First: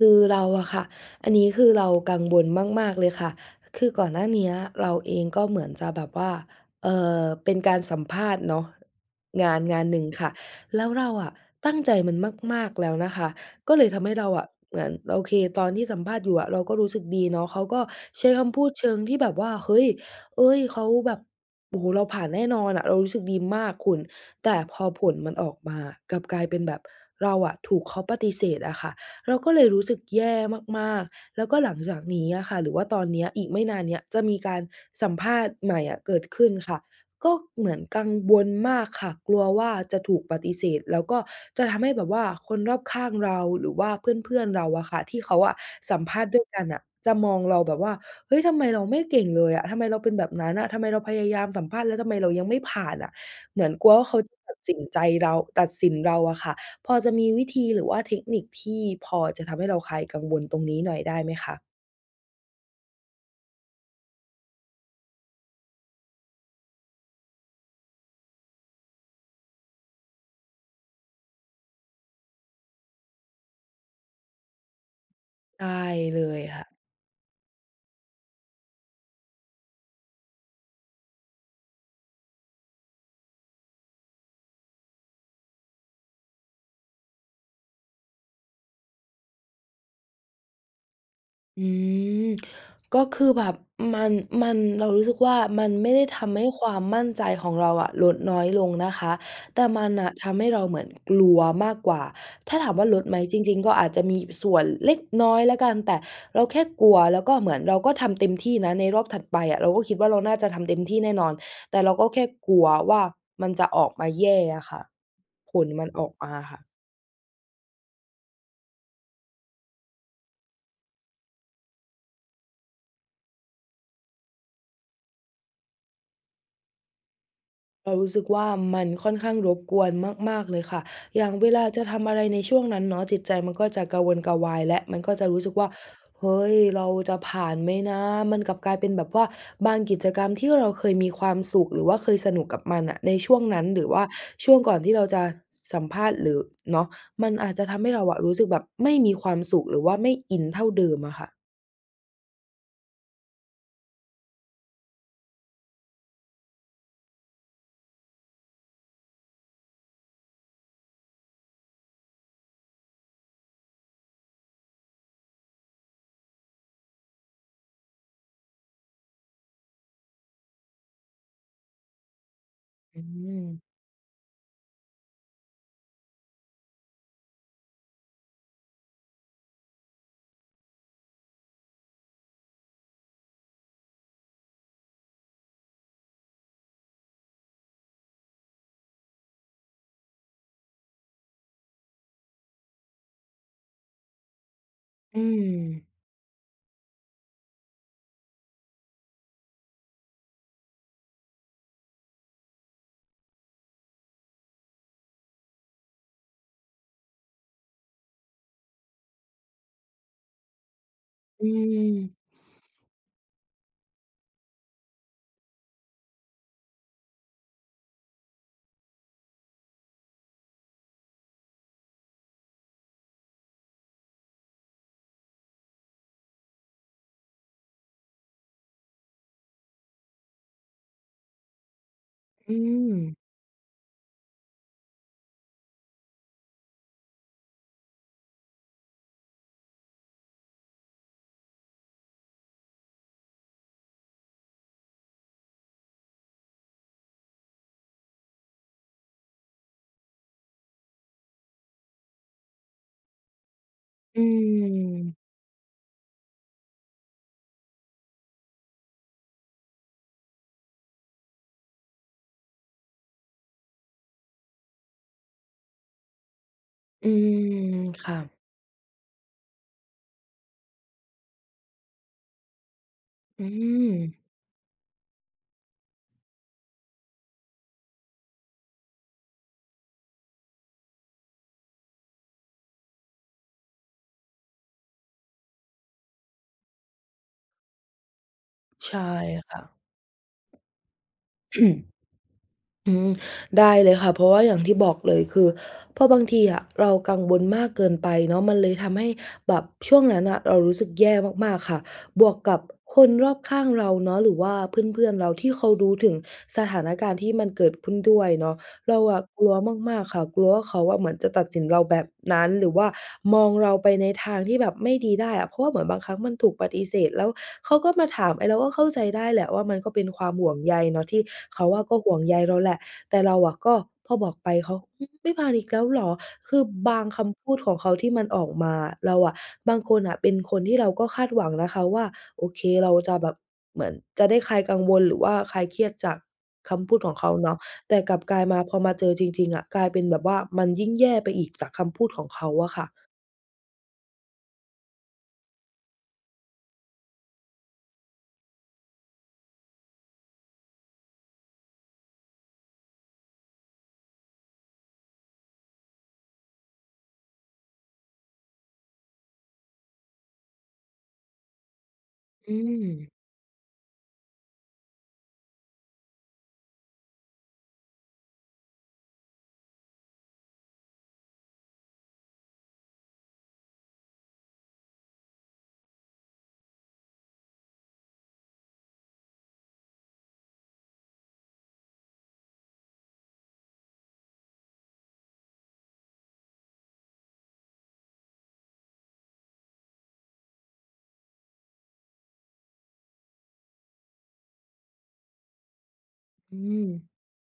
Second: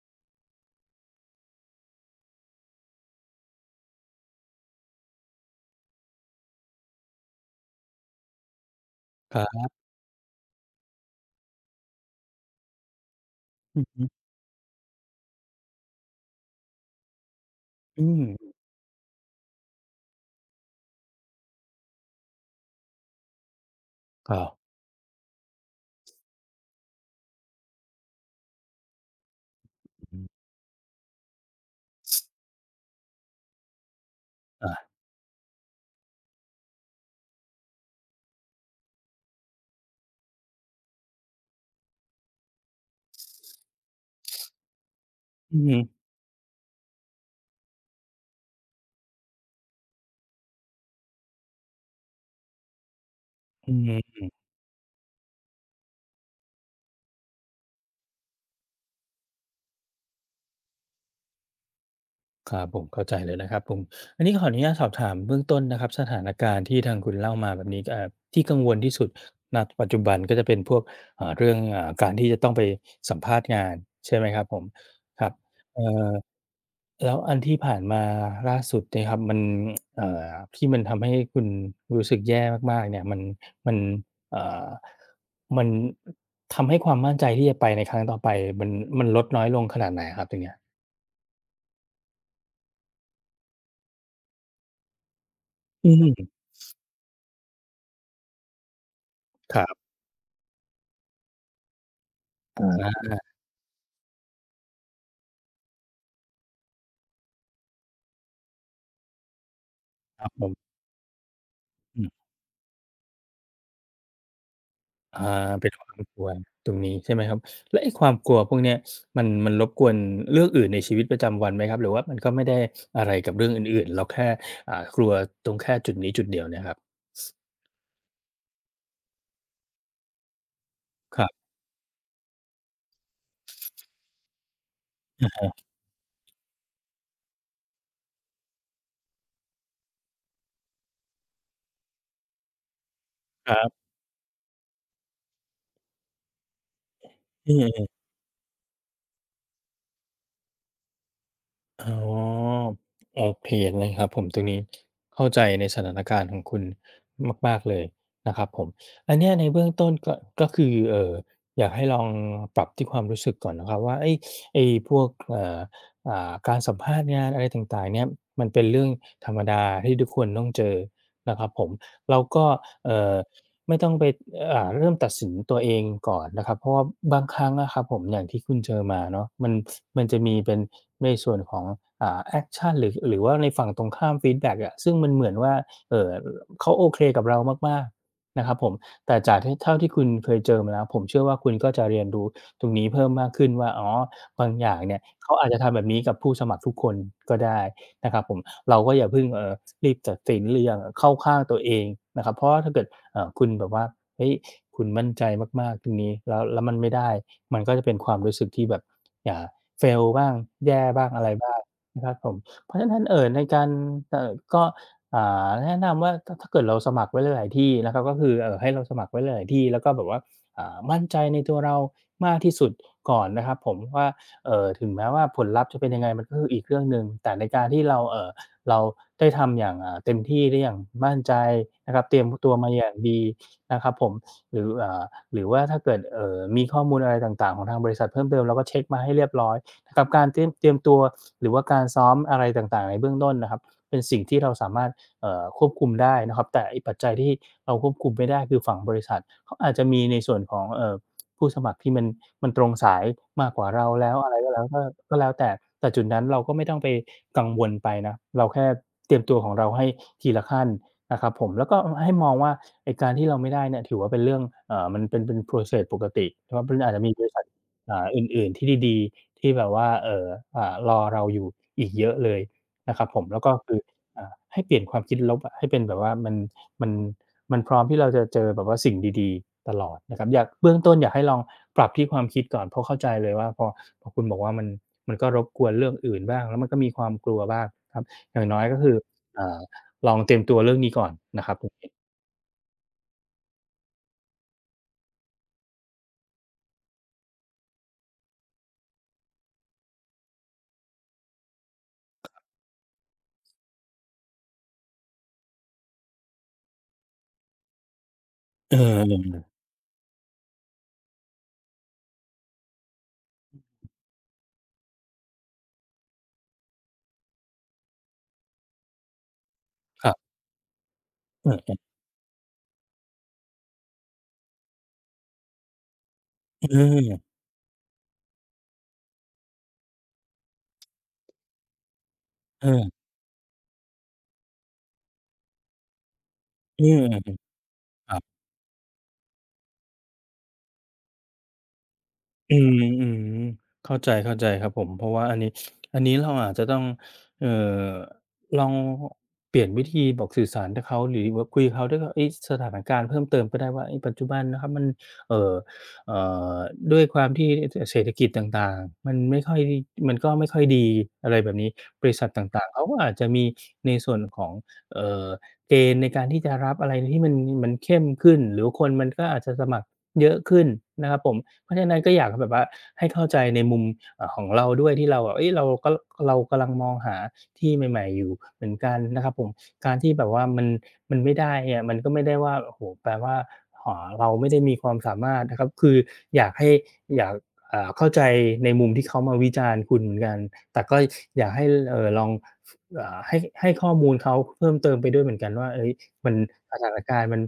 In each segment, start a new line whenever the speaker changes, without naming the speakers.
คือเราอะค่ะ อันนี้คือ เรากังวลมาก ๆ เลยค่ะ คือก่อนหน้าเนี้ยเราเองก็เหมือนจะแบบว่า เอ่อ เป็นการสัมภาษณ์เนาะ
ครั
งาน
บ
งานหนึ่งค่ะ แล้วเราอะตั้งใจมันมาก ๆ แล้วนะคะ ก็
อื
เล
อ
ย
ฮ
ทำให
ึ
้เราอะเหมือน โอเค ตอนที่สัมภาษณ์อยู่อะเราก็รู้สึกดีเนาะ เขาก็
อื
ใช้ค
ม
ำพูดเชิงที่แบบว่า เฮ้ย เอ๊ย เขาแบบ โอ้โฮ เราผ่านแน่นอนอะ เรารู้สึกดีมากคุณ
ก็
แต่พอผลมันออกมา กลับกลายเป็นแบบ เราอะถูกเขาปฏิเสธอะค่ะ เราก็เลยรู้สึก
อือฮ
แ
ึ
ย่มาก ๆ แล้วก็หลังจากนี้อะค่ะ หรือว่าตอนเนี้ย อีกไม่นานเนี้ย จะมีการ
อา
สัมภาษณ์ใหม่อะเกิดขึ้นค่ะ ก็เหมือนกังวลมากค่ะ กลัวว่าจะถูกปฏิเสธ แล้วก็จะทำให้แบบว่าคนรอบข้างเรา หรือว่าเพื่อน ๆ เราอะค่ะ ที่เขาอ
อ
ะ
ื้อฮือ
สัมภาษณ์ด้วย กันน่ะ จะมองเราแบบว่า เฮ้ย ทำไมเราไม่เก่งเลยอะ ทำไมเราเป็นแบบนั้นอะ ทำไมเราพยายามสัมภาษณ์ แล้วทำไมเรายังไม่ผ่านอะ เหมือนกลัวว่าเขา
[unintelligible]
จะตัดสินใจเรา ตัดสินเราอะค่ะ พอจะมีวิธี หรือว่าเทคนิคที่พอจะทำให้เราคลายกังวลตรงนี้หน่อยได้ไหมคะ?
ครับผม เข้าใจเลยนะครับผม อันนี้ขออนุญาตสอบถามเบื้องต้นนะครับ สถานการณ์ที่ทางคุณเล่ามาแบบนี้ ก็แอบ ที่กังวลที่สุด ณ ปัจจุบันก็จะเป็นพวก อ่า เรื่อง อ่า การที่จะต้องไปสัมภาษณ์งานใช่ไหมครับผม? ครับ
ได
เอ่
้
อ
เลย ค่ะ
แล้วอันที่ผ่านมาล่าสุดเนี่ยครับ มัน เอ่อ ที่มันทำให้คุณรู้สึกแย่มาก ๆ เนี่ย มัน มัน เอ่อ มัน อ ทำให้ความมั่นใจที่จะไปในครั้งต่อไปมัน มันลดน้อยลงขนาดไหนอะครับ? ตรงเนี้ย
อืม ก็คือแบบมัน มัน เรารู้สึกว่า มันไ
อ
ม
ื
่
อ
ได
ฮ
้
ึ
ทำให้ความมั่นใจของเราอะลดน้อยลงนะคะ
ค
แต
ร
่
ับ
มันน่ะทำให้เราเหมือนกลัวมากกว่า ถ้า
อ
ถามว่าลดไหม?
า
จริง ๆ ก็อาจจะมีส่วนเล็กน้อยแล้วกัน แต่เราแค่กลัว แล้วก็เหมือนเราก็ทำเต็มที่นะในรอบถัดไปอะ เราก็คิดว่า เรา
ครับ
น่า
ผ
จะ
ม
ทำเต็มที่แน่นอน แต่เรา
อ
ก็
ืม
แค่กลัวว่ามันจะออกมาแย่อะคะ
อา
ผ
เป
ล
็น
มันอ
รบ
อก
ก
ม
ว
า
น
ค่ะ
ตรงนี้ใช่ไหมครับ? แล้วไอ้ความกลัวพวกเนี้ย มัน มันรบกวนเรื่องอื่นในชีวิตประจำวันไหมครับ? หรือว่ามันก็ไม่ได้อะไรกับเรื่องอื่น ๆ เราแค่ อ่า กลัวตรงแค่จุดนี้จุดเดียวเนี่ยครับ?
เรารู้สึกว่า มันค่อนข้างรบกวนมาก ๆ เลยค่ะ อ
ค
ย
ร
่า
ับ
งเวลาจะทำอะไรในช่วงนั้นเนาะ จิตใจมันก็จะกระวนกระวาย และมันก็
อ
จะ
ะ
ร
ฮ
ู้ส
ะ
ึกว่า เฮ้ย เราจะผ่านไหมนะ? มันกลับกลายเป็นแบบว่าบางกิจกรรมที่เราเคยมีความสุข หรือว่าเคยสนุกกับมันน่ะ ในช่วง
ครั
นั้น
บ
หรือว่าช่วงก่อนที่เราจะสัมภาษณ์ หรือ เนาะ มันอ
อื
าจจะ
อ
ท
ๆ อื
ำให
ม
้เราอะรู้สึกแบบไม่มีความสุข หรือว่าไม่อินเท่าเดิมอะคะ
อ๋อ โอเคนะครับผมตรงนี้ เข้าใจในสถานการณ์ของคุณมาก ๆ เลยนะครับผม อันเนี้ยในเบื้องต้นก็ ก็คือ เอ่อ อยากให้ลองปรับที่ความรู้สึกก่อนนะครับว่า ไอ้ ไอ้พวก เอ่อ อ่า การสัมภาษณ์งาน อะไรต่าง ๆ เนี่ย มันเป็นเรื่องธรรมดาที่ทุกคนต้องเจอนะครับผม เราก็ เอ
อ
่
ื
อ
ม
ไม่ต้องไป อ่า เริ่มตัดสินตัวเองก่อนนะครับ เพราะว่าบางครั้งอะครับผม อย่างที่คุณเจอมาเนาะ มัน ส มันจะมีเป็นในส่วนของ อ่า แอกชัน หรือ หรือว่าในฝั่งตรงข้ามฟีดแบ็กอะ ซึ่งมันเหมือนว่า เอ่อ เขาโอเคกับเรามาก ๆ นะครับผม แต่จากที่ เท่าที่คุณเคยเจอมาแล้ว ผมเชื่อว่าคุณก็จะเรียนรู้ตรงนี้เพิ่มมากขึ้นว่า อ๋อ บางอย่างเนี่ย
อื
เขาอาจจะทำแบ
ม
บนี้กับผู้สมัครทุกคนก็ได้นะครับผม เราก็อย่าเพิ่ง เอ่อ รีบตัดสินหรืออย่าเข้าข้างตัวเองนะครับ เพราะว่าถ้าเกิดคุณแบบว่า เฮ้ย คุณมั่นใจมาก ๆ ตรงนี้ แล้ว แล้วมันไม่ได้ มันก็จะเป็นความรู้สึกที่แบบ อ่า fail บ้าง แย่บ้าง อะไร
อื
บ้างนะคร
ม
ับผม เพราะฉะนั้นถ้า เอ่อ ในการ เอ่อ ก็ อ่า แนะนำว่า ถ้า ถ้าเกิดเราสมัครไว้หลาย ๆ ที่นะครับ ก็คือ เอ่อ ให้เราสมัครไว้หลาย ๆ ที่ แล้วก็แบบว่า อ่า มั่นใจในตัวเรามากที่สุดก่อนนะครับผมว่า เอ่อ ถึงแม้ว่าผลลัพธ์จะเป็นยังไงมันก็คืออีกเรื่องหนึ่ง แต่ในการที่เรา เอ่อ เราได้ทำอย่าง อ่า เต็มที่ได้อย่างมั่นใจนะครับ เตรียมต
อ
ั
ื
วมาอย่างด
ม
ี นะครับผม หรือ อ่า หรือว่าถ้าเกิด เอ่อ มีข้อมูลอะไรต่าง ๆ ของทางบริษัทเพิ่มเติม เราก็เช็กมาให้เรียบร้อยนะครับ กับการเตรียม เตรียมตัว หรือว่าการซ้อมอะไรต่าง ๆ ในเบื้องต้นนะครับ เป็นสิ่งที่เราสามารถ เอ่อ ควบคุมได้นะครับ แต่ไอ้ปัจจัยที่เราควบคุมไม่ได้ คือฝั่งบริษัท เขาอาจจะมีในส่วนของ เอ่อ ผู้สมัครที่มัน มันตรงสายมากกว่าเราแล้ว
อื
อะไรก็แล้ว ถ้า ก็
ม
แล้วแต่ แต่จุดนั้นเราก็ไม่ต้องไปกังวลไปนะ เราแค่เตรียมตัวของเราให้ทีละขั้นนะครับผม แล้วก็ อ ให้มองว่า ไอ้การที่เราไม่ได้เนี่ย ถือว่าเป็นเรื่อง อ่า มันเป็น เป็น process ปกติ เพราะมันอาจจะ
อื
มีบริษัท
ม
อ่า
ค่
อ
ะ
ื่น ๆ ที่ดี ๆ ที่แบบว่า เอ่อ อ่า รอเราอยู่อีกเยอะเลยนะครับผม แล้
อ
ว
ื
ก็คือ
ม
อ่า ให้เปลี่ยนความคิดลบอะ ให้เป็นแบบว่ามัน มัน มันพร้อมที่เราจะเจอแบบว่าสิ่งดี ๆ ตลอดนะครับ อยาก เบื้องต้นอยากให้ลองปรับที่ความคิดก่อน เพราะเข้าใจเลยว่า พอ พอคุณบอกว่ามัน มันก็รบกวนเรื่องอื่นบ้าง แล้วมันก็มีความกลัวบ้างครับ อย่างน้อย ก็คื
ใช
อ
่
อ่
ค
า
่ะ
ลองเตรียมตัวเรื่องนี้ก่อนนะครับ โอเค
อืม ได้เลยค่ะ เพราะว่าอย่างที่บอกเลย คือเพราะบางที อะเรากังวลมากเกินไปเนาะ มันเลยทำให้แบบช่วงนั้นน่ะ เรารู้สึกแย่มาก ๆ ค่ะ บ
ค
วก
รับ
กับ คนรอบข้างเราเนาะ หรือว่าเพื่อน ๆ เราที่เขารู้ถึงสถานการณ์ที่มันเกิดขึ้นด้วยเนาะ
เออ
เรา
เน
อะ
ี่
ก
ย
ลัวมาก ๆ ค่ะ กลัวว่าเขาอะเหมือนจะตัดสินเราแบบนั้น หรือว่ามอง
อื
เราไป
ม
ในทางที่แบบไม่ดี ได้อะ เพราะว่าเหมือนบางครั้งมันถูกปฏิเสธ แล้วเขาก็มา ถาม ไอ้เราก็เข้าใจได้แหละว่า มันก็เป็
ค
น
รับ
ความห่วงใยเนาะที่
เอ
เขา
อ
อ
ๆ
ะก็ห่วงใยเราแหละ แต่เราอะก็ พอบอกไปเขา "อืม ไม่ผ่านอีกแล้วเหรอ?" คือ
เ
บางค
ออ
ำพูดของเขาที่มันออกมา เราอะ บางคนน่ะเป็นคนที่เราก็คาดหวังนะคะว่า โอเค
เ
เร
ออ
าจะแบบเหมือนจะได้คลายกังวล หรือว่าคลายเครียดจากค
เออ
ำพูดของเขาเนาะ แต่
ค
ก
ร
ล
ั
ับ
บ
กลายมา พอมาเจอจริง ๆ อะ กลายเป็นแบบว่ามันยิ่งแย่ไปอีกจากคำพูดของเขา
อื
อะค่ะ
ม ๆ เข้าใจ ๆ ครับผม เพราะว่าอันนี้ อันนี้เราอาจจะต้อง เอ่อ ลองเปลี่ยนวิธีบอกสื่อสารให้เขา หรือว่าคุยกับเขาด้วยว่า เฮ้ย สถานการณ์เพิ่มเติมก็ได้ว่า เฮ้ย ปัจจุบันนะครับมัน เอ่อ เอ่อ ด้วยความที่ ท เศรษฐกิจต่าง ๆ มันไม่ค่อย มันก็ไม่ค่อยดี อะไรแบบนี้ บริษัทต
อื
่าง ๆ เขาก็อา
ม
จจะมี ในส่วนของ เอ่อ เกณฑ์ในการที่จะรับอะไรที่มัน มันเข้มขึ้น หรือว่าคนมันก็อาจจะสมัครเยอะขึ้นนะครับผม เพราะฉะนั้นก็อยากให้แบบว่า ให้เข้าใจในมุม อ่า ของเราด้วย ที่เราอะ เฮ้ย เราก็ เรากำลังมองหาที่ใหม่ ๆ อยู่เหมือนกันนะครับผม การที่แบบว่ามัน มันไม่ได้เนี่ย มันก็ไม่ได้ว่า โอ้โฮ แปลว่า ห เราไม่ได้ มีความสามารถนะครับ คืออยากให้ อยาก อ่า เข้าใจในมุมที่เขามาวิจารณ์คุณเหมือนกัน แต่ ก็อยากให้ เอ่อ ลอง อ่า ให้ ให้ข้อมูลเขาเพิ่มเติมไปด้วยเหมือนกันว่า เฮ้ย มัน
อื
สถาน
ม
การณ์มัน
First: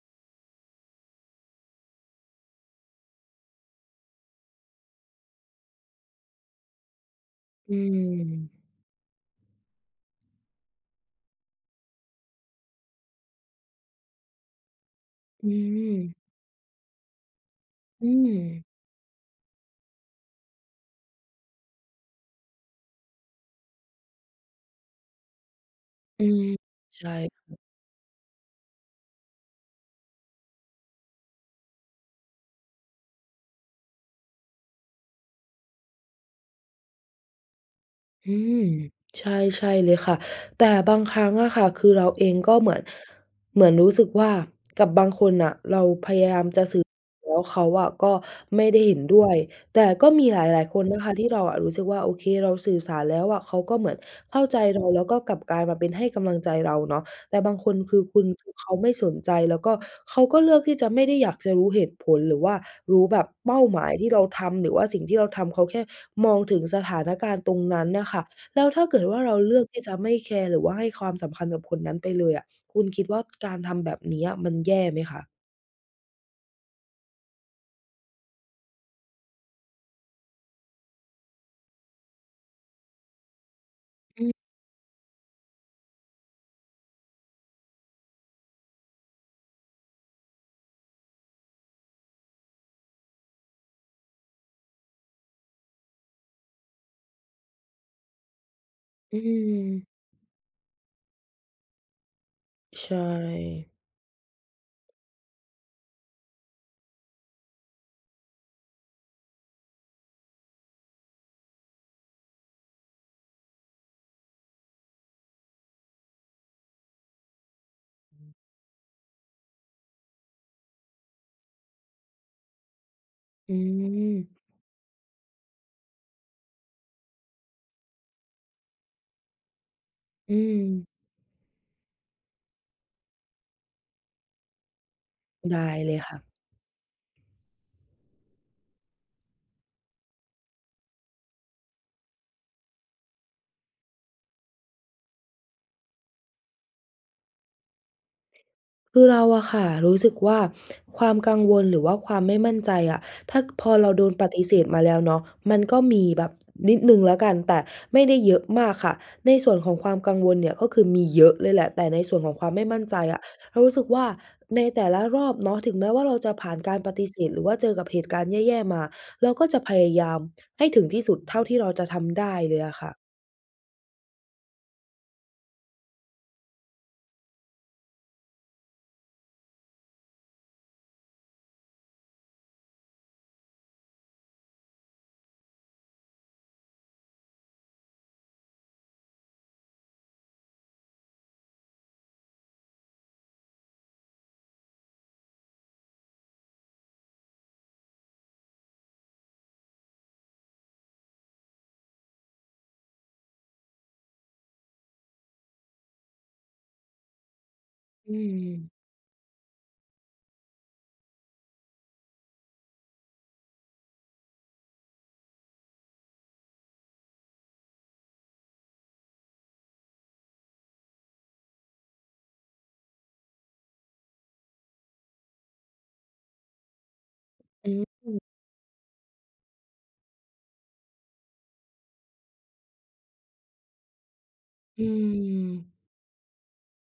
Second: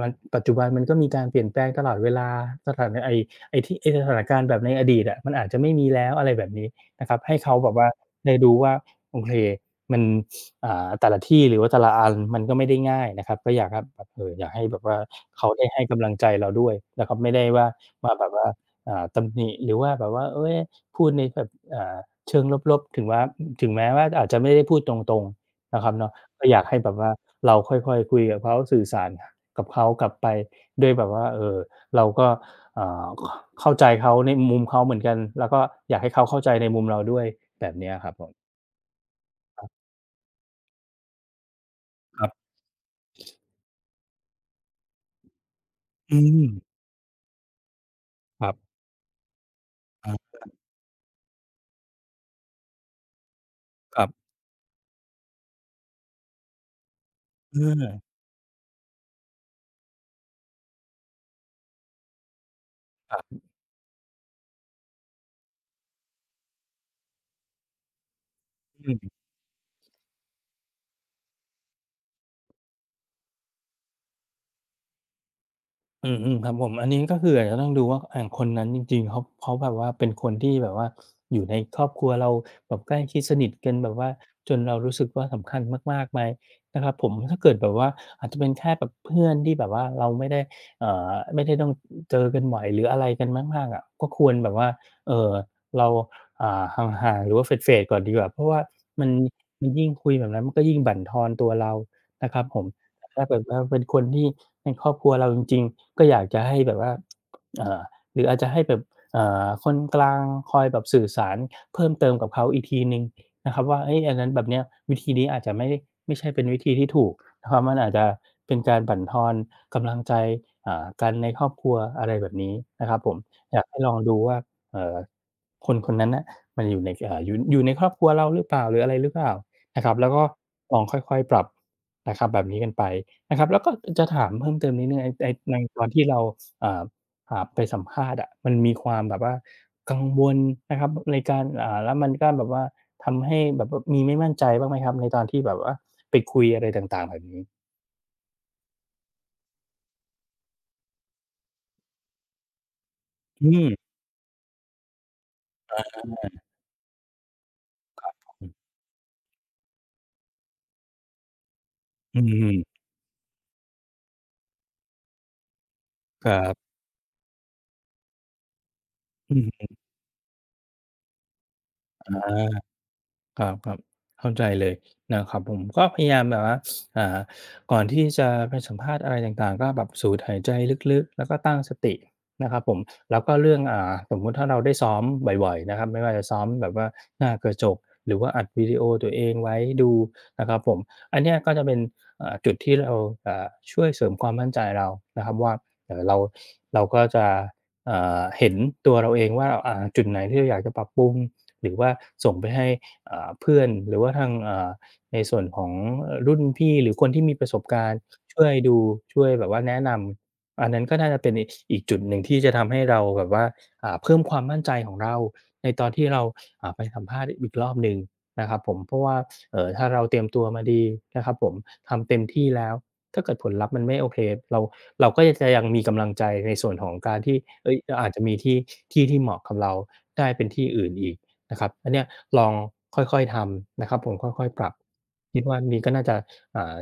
มัน ปัจจุบันมันก็มีการเปลี่ยนแปลงตลอดเวลา สถานะ ไอ้ ไอ้ที่ ไอ้สถานการณ์แบบในอดีตอะมันอาจจะไม่มีแล้ว อะไรแบบนี้ นะครับ ให้เขาแบ
อื
บว่า ได้รู้
ม
ว่า โอเค มัน อ่า แต่ละที่ หรือว่าแต่ละ อันมันก็ไม่ได้ง่ายนะครับ ก็อยาก ห แบบ เอ่อ อยากให้แบบว่า เข
อื
าได้ให้กำลั
ม
งใจเราด้วย แล้วก็ไม่ได้ว่า
อื
มาแบบว่า
ม
อ่า ตำหนิหรือว่าแบบว่า เฮ้ย พูดในแบบ อ่า เชิงลบ ๆ ถึงว่า อืม ถึงแม้ว่าอาจจะไม่ได้พูดตรง ๆ นะครับเนาะ
อื
ก
ม
็อยากให้แบบ
ใ
ว
ช
่า
่ค่
เร
ะ
าค่อย ๆ คุยกับเขาสื่อสาร กับเขากลับไป ด้วยแบบว่า เอ่อ เราก็ อ่า ข เข้าใจเขาในมุมเขาเหมือนกัน แล้วก็อยากให้เขาเข้าใจในมุมเราด้วย แบบเนี้ยครับผ
อื
ม
ม ใช่ ใ
ค
ช
ร
่
ับ
เลยค่ะ แต่บางครั้งอะค่ะ คือเรา
ค
เ
ร
อ
ั
งก
บ
็เหมือน เหมือนรู้สึกว่า กับบางคนน่ะเราพ
อื
ยาย
ม
ามจะสื่อ แล้วเขาอะก็
ครับ
ไม่ได้เห็นด้วย แต่
ค
ก็
รั
มีหล
บ ๆ
าย ๆ คนนะคะที่เราอะรู้สึกว่า โอเคเราสื่อสารแล้วอะ เขาก็เหมือน
ครับ
เข้าใจ เรา แล้วก็กลับกลายมาเป็นให้กำลังใจเราเนาะ แต่บา
อ
ง
ื
คนคื
อ
อคุณ คือ เขาไม่สนใจ แล้วก็เขาก็เลือกที่จะไม่ได้อยากจะรู้เหตุผล หรือว่ารู้แบ
ค
บ
รับ
เป้าหมาย ที่เราทำ หรือว่าสิ่งที่เราทำ เขาแค่มองถึงสถานการณ์ตรงนั้นน่ะค่ะ แล้วถ้า
อ
เกิด
ืม
ว่าเราเลือกที่จะไม่แคร์ หรือว่าให้ความสำคัญกับคนนั้นไปเลยอะ คุณคิดว่า การทำแบบเนี้ยมันแย่ไหมคะ?
อืม ๆ ครับผม อันนี้ ก็คืออาจจะต้องดูว่า ไอ้คนนั้นจริง ๆ เขา เขาแบบว่าเป็นคนที่แบบว่า อยู่ในครอบครัวเราแบบใกล้ชิดสนิทกันแบบว่า
อือ
จนเรารู้สึกว่าสำคัญมาก ๆ ไหมนะครับผม แล้วถ้าเกิดแบบว่า อาจจะเป็นแค่แบบเพื่อนที่แบบว่า เราไม่ได้ เอ่อ ไม่ได้ต้อง เจอกันบ่อย หรืออะไรกันมาก ๆ อะ ก็ควรแบบว่า เอ่อ เรา อ่า ห่าง ๆ หรือว่า เฟด ๆ ก่อนดีกว่า เพราะว่ามัน
อื
มันย
ม
ิ่งคุยแบบนั้น ก็ยิ่งบั่นทอนตัวเรานะครับผม
ใช่
แต่ถ้าเกิดว่าเป็นคนที่ เป็นครอบครัวเราจริง ๆ ก็อยากจะให้แบบว่า อ่า หรืออาจจะให้แบบ อ่า คนกลางคอยแบบสื่อสารเพิ่มเติมกับเขาอีกทีหนึ่งนะครับว่า เฮ้ย อันนั้นแบบเนี้ย วิธีนี้อาจจะไม่ได้ ไม่ใช่เป็นวิธีที่ถูกนะครับ มันอาจจะเป็นการบั่นทอนกำลังใจ อ่า กันในครอบครัว อะไรแบบนี้นะครับผม
อื
อยากให้ลองดู
ม
ว่า เอ่อ คนคนนั้นน่ะ มันอยู่ในสะ อ่า อยู่ อยู่ในครอบครัวเราหรือเปล่า หรืออะไรหรือเปล่านะครับ? แล้วก็
อื
ลอง
ม
ค่อย ๆ ปรับนะครับแบบนี้กันไปนะครับ แล้วก็ อือ จะถามเพิ่มเติมนิดหนึ่ง ไอ้ใน
ไ
ใ
ด
น
้
ตอน
เล
ท
ย
ี่
ค
เร
่
า
ะ
ซ อ่า อ่า ไปสัมภาษณ์อะ มันมีความแบบว่ากังวลนะครับ ในการ อ่า แล้วมันก็แบบว่า ทำให้แบบว่ามีไม่มั่นใจบ้างไหมครับ? ในตอนที่แบบว่า ไปคุยอะไรต่าง ๆ แบบนี้
คือเราอะคะรู้สึกว่า ความกังวล หรือว่าความไม่มั่นใจอะ ถ้า
อื
พ
ม
อเราโดนปฏิเสธมาแล้วเนาะ มัน
อ
ก็
ะ
ม
ฮ
ีแบบ
ะ
นิดหนึ่งแล้วกัน แต่ไม
ค
่
รั
ได
บ
้
ผ
เย
ม
อ
อ
ะ
ืม
มากค่ะ ในส่วนของความกังวลเนี่ย ก็คือมีเยอะเลยแหละ แต่ในส่
อื
วน
อ
ขอ
ฮ
งความไม่
ึ
มั่นใจอะ เรารู้สึกว่า ในแต่ละรอบเนาะ ถึงแม้ว่าเราจ
คร
ะผ
ั
่า
บ
นการปฏิเสธ หรือว่าเจอกับเหตุการณ์แย่ ๆ มา เรา
อือ
ก็
ฮ
จะพ
ึ
ยายามให้ถึงที่สุด เท่าที่เราจะท
อา
ำได้เลยอะคะ
ครับ ๆ เข้าใจเลยนะครับผม ก็พยายามแบบว่า อ่า ก่อนที่จะไปสัมภาษณ์อะไรต่าง ๆ ก็แบบสูดหายใจลึก ๆ แล้วก็ตั้งสตินะครับผม แล้วก็เรื่อง อ่า สมมุติถ้าเราได้ซ้อมบ่อย ๆ นะครับ ไม่ว่าจะซ้อมแบบว่าหน้ากระจก หรือว่าอัดวิดีโอตัวเองไว้ดูนะครับผม อันเนี้ยก็จะเป็น อ่า จุดที่เรา อ่า ช่วยเสริมความมั่นใจเรานะครับว่า เอ่อ เรา เราก็จะ เอ่อ เห็นตัวเราเองว่า เอ่อ จุดไหนที่เราอยากจะปรับปรุง หรือว่าส่งไปให้ อ่า เพื่อน หรือว่าทาง อ่า ในส่วนของ เอ่อ รุ่นพี่ หรือคนที่มีประสบการณ์
อื
ช่วยด
ม
ู ช่วยแบบว่าแนะนำ อันนั้นก็น่าจะเป็นอีก ส อีกจุดหนึ่งที่จะทำให้เราแบบว่า อ่า เพิ่มความมั่นใจของเรา ในตอนที่เรา อ่า ไปสัมภาษณ์อีกรอบหนึ่งนะครับผม เพราะว่า เอ่อ ถ้าเราเตรียมตัวมาดีนะครับผม ทำเต็มที่แล้ว ถ้าเกิดผลลัพธ์มันไม่โอเค เรา เราก็จะยัง มีกำลังใจในส่วนของการที่ เ
อ
ฮ
ื
้ย
อ
เราอ
ฮ
าจจ
ึ
ะมีที่ ที่ที่เหมาะกับเราได้ เป็นที่อื่นอีกนะครับ อันเนี้ยลองค่อย ๆ ทำนะครับผม ค่อย ๆ ปรับ
อื
คิดว่าอัน
ม
นี้ก็น่าจะ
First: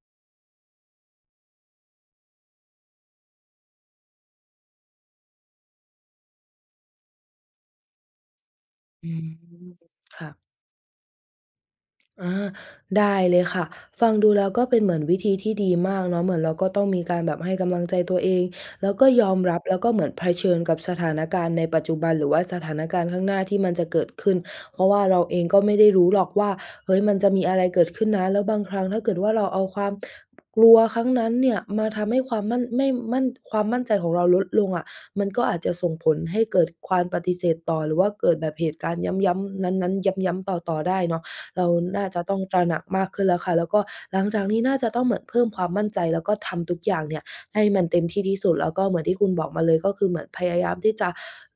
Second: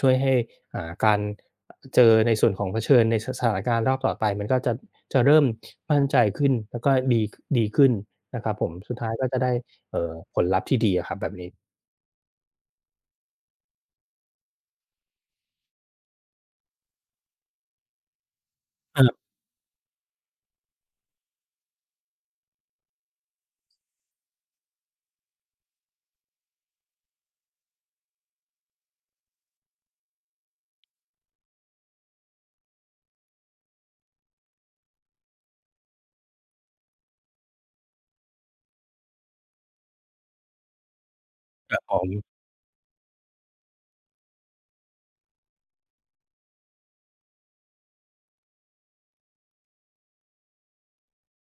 ช่วยให้ อ่า การ เจอในส่วนของเผชิญใน ส สถานการณ์รอบต่อไป มันก็จะ จะเริ่มมั่นใจขึ้น แล้วก็ดี ค ดีขึ้นนะครับผม สุดท
อ
้
ื
าย
ม
ก็จะได้ เอ่อ
ค่ะ
ผลลัพธ์ที่ดีอะครับแบบนี้
อา ได้เลยค่ะ ฟังดูแล้วก็เป็นเหมือนวิธีที่ดีมากเนาะ เหมือนเราก็ต้องมีการแบบให้กำลังใจตัวเอง แล้วก็ยอมรับ แล้วก็เหมือนเผชิญกับสถานการณ์ในปัจจุบัน หรือว่าสถานการณ์ข้างหน้าที่มันจะเกิดขึ้น เพราะว่าเราเองก็ไม่ได้รู้หรอกว่า เฮ้ย มันจะมีอะไรเกิดขึ้นนะ แล้วบางครั้งถ้าเกิดว่าเราเอาความ กลัวครั้งนั้นเนี่ย มาทำให้ความมั่น ไม่มั่น ความมั่นใจของเราลดลงอะ มันก็อาจจะส่งผลให้เกิดความปฏิเสธต่อ หรือว่าเกิดแบบเหตุการณ์ย้ำ ๆ นั้น ๆ ย้ำ ๆ ต่อ ๆ ได้เนาะ เรา
แต่ข
น
อ
่าจ
ง
ะต้องตระหนักมากขึ้นแล้วค่ะ แล้วก็หลังจากนี้น่าจะต้องเหมือนเพิ่มความมั่นใจ แล้วก็ทำทุกอย่างเนี่ยให้มันเต็มที่ที่สุด แล้วก็เหมือนที่คุณบอกมาเลย ก็คือเหมือนพยายามที่จะ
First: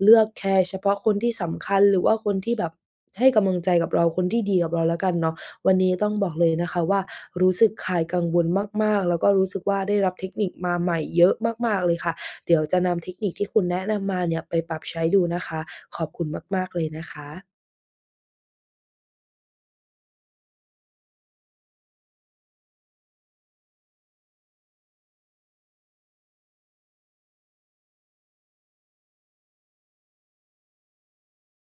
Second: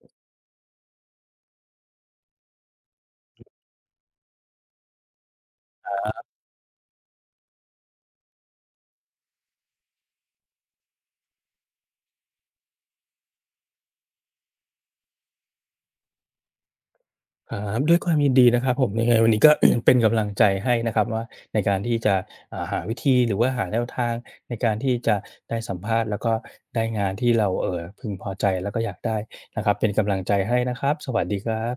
เลือกแคร์เฉพาะคนที่สำคัญ หรือว่าคนที่แบบ ให้ก
อื
ำ
ม
ลังใจกับเรา คนที่ดีกับเราแล้วกันเนาะ วันนี
ค
้ต้
ร
อ
ั
ง
บ
บอกเลยนะคะว่า รู้สึกคลายกังวลมาก ๆ แล้วก็รู้สึกว่าได้รับเทคนิคมาใหม่เยอะมาก ๆ เลยค่ะ เดี๋ยวจะนำเทคนิคที่คุณแนะนำมาเนี่ย ไปปรับใช้ดูนะคะ ขอบคุณมาก ๆ เลยนะคะ
อา ด้วยความยินดีนะครับผม ยังไงวันนี้ก็ เป็นกำลังใจให้นะครับว่า ในการที่จะ อ่า หาวิธี หรือว่าหาแนวทางในการที่จะได้สัมภาษณ์ แล้วก็ได้งาน ที่เรา เอ่อ พึงพอใจแล้วก็อยากได้นะครับ เป็นกำลังใจให้นะครับ สวัสดีครับ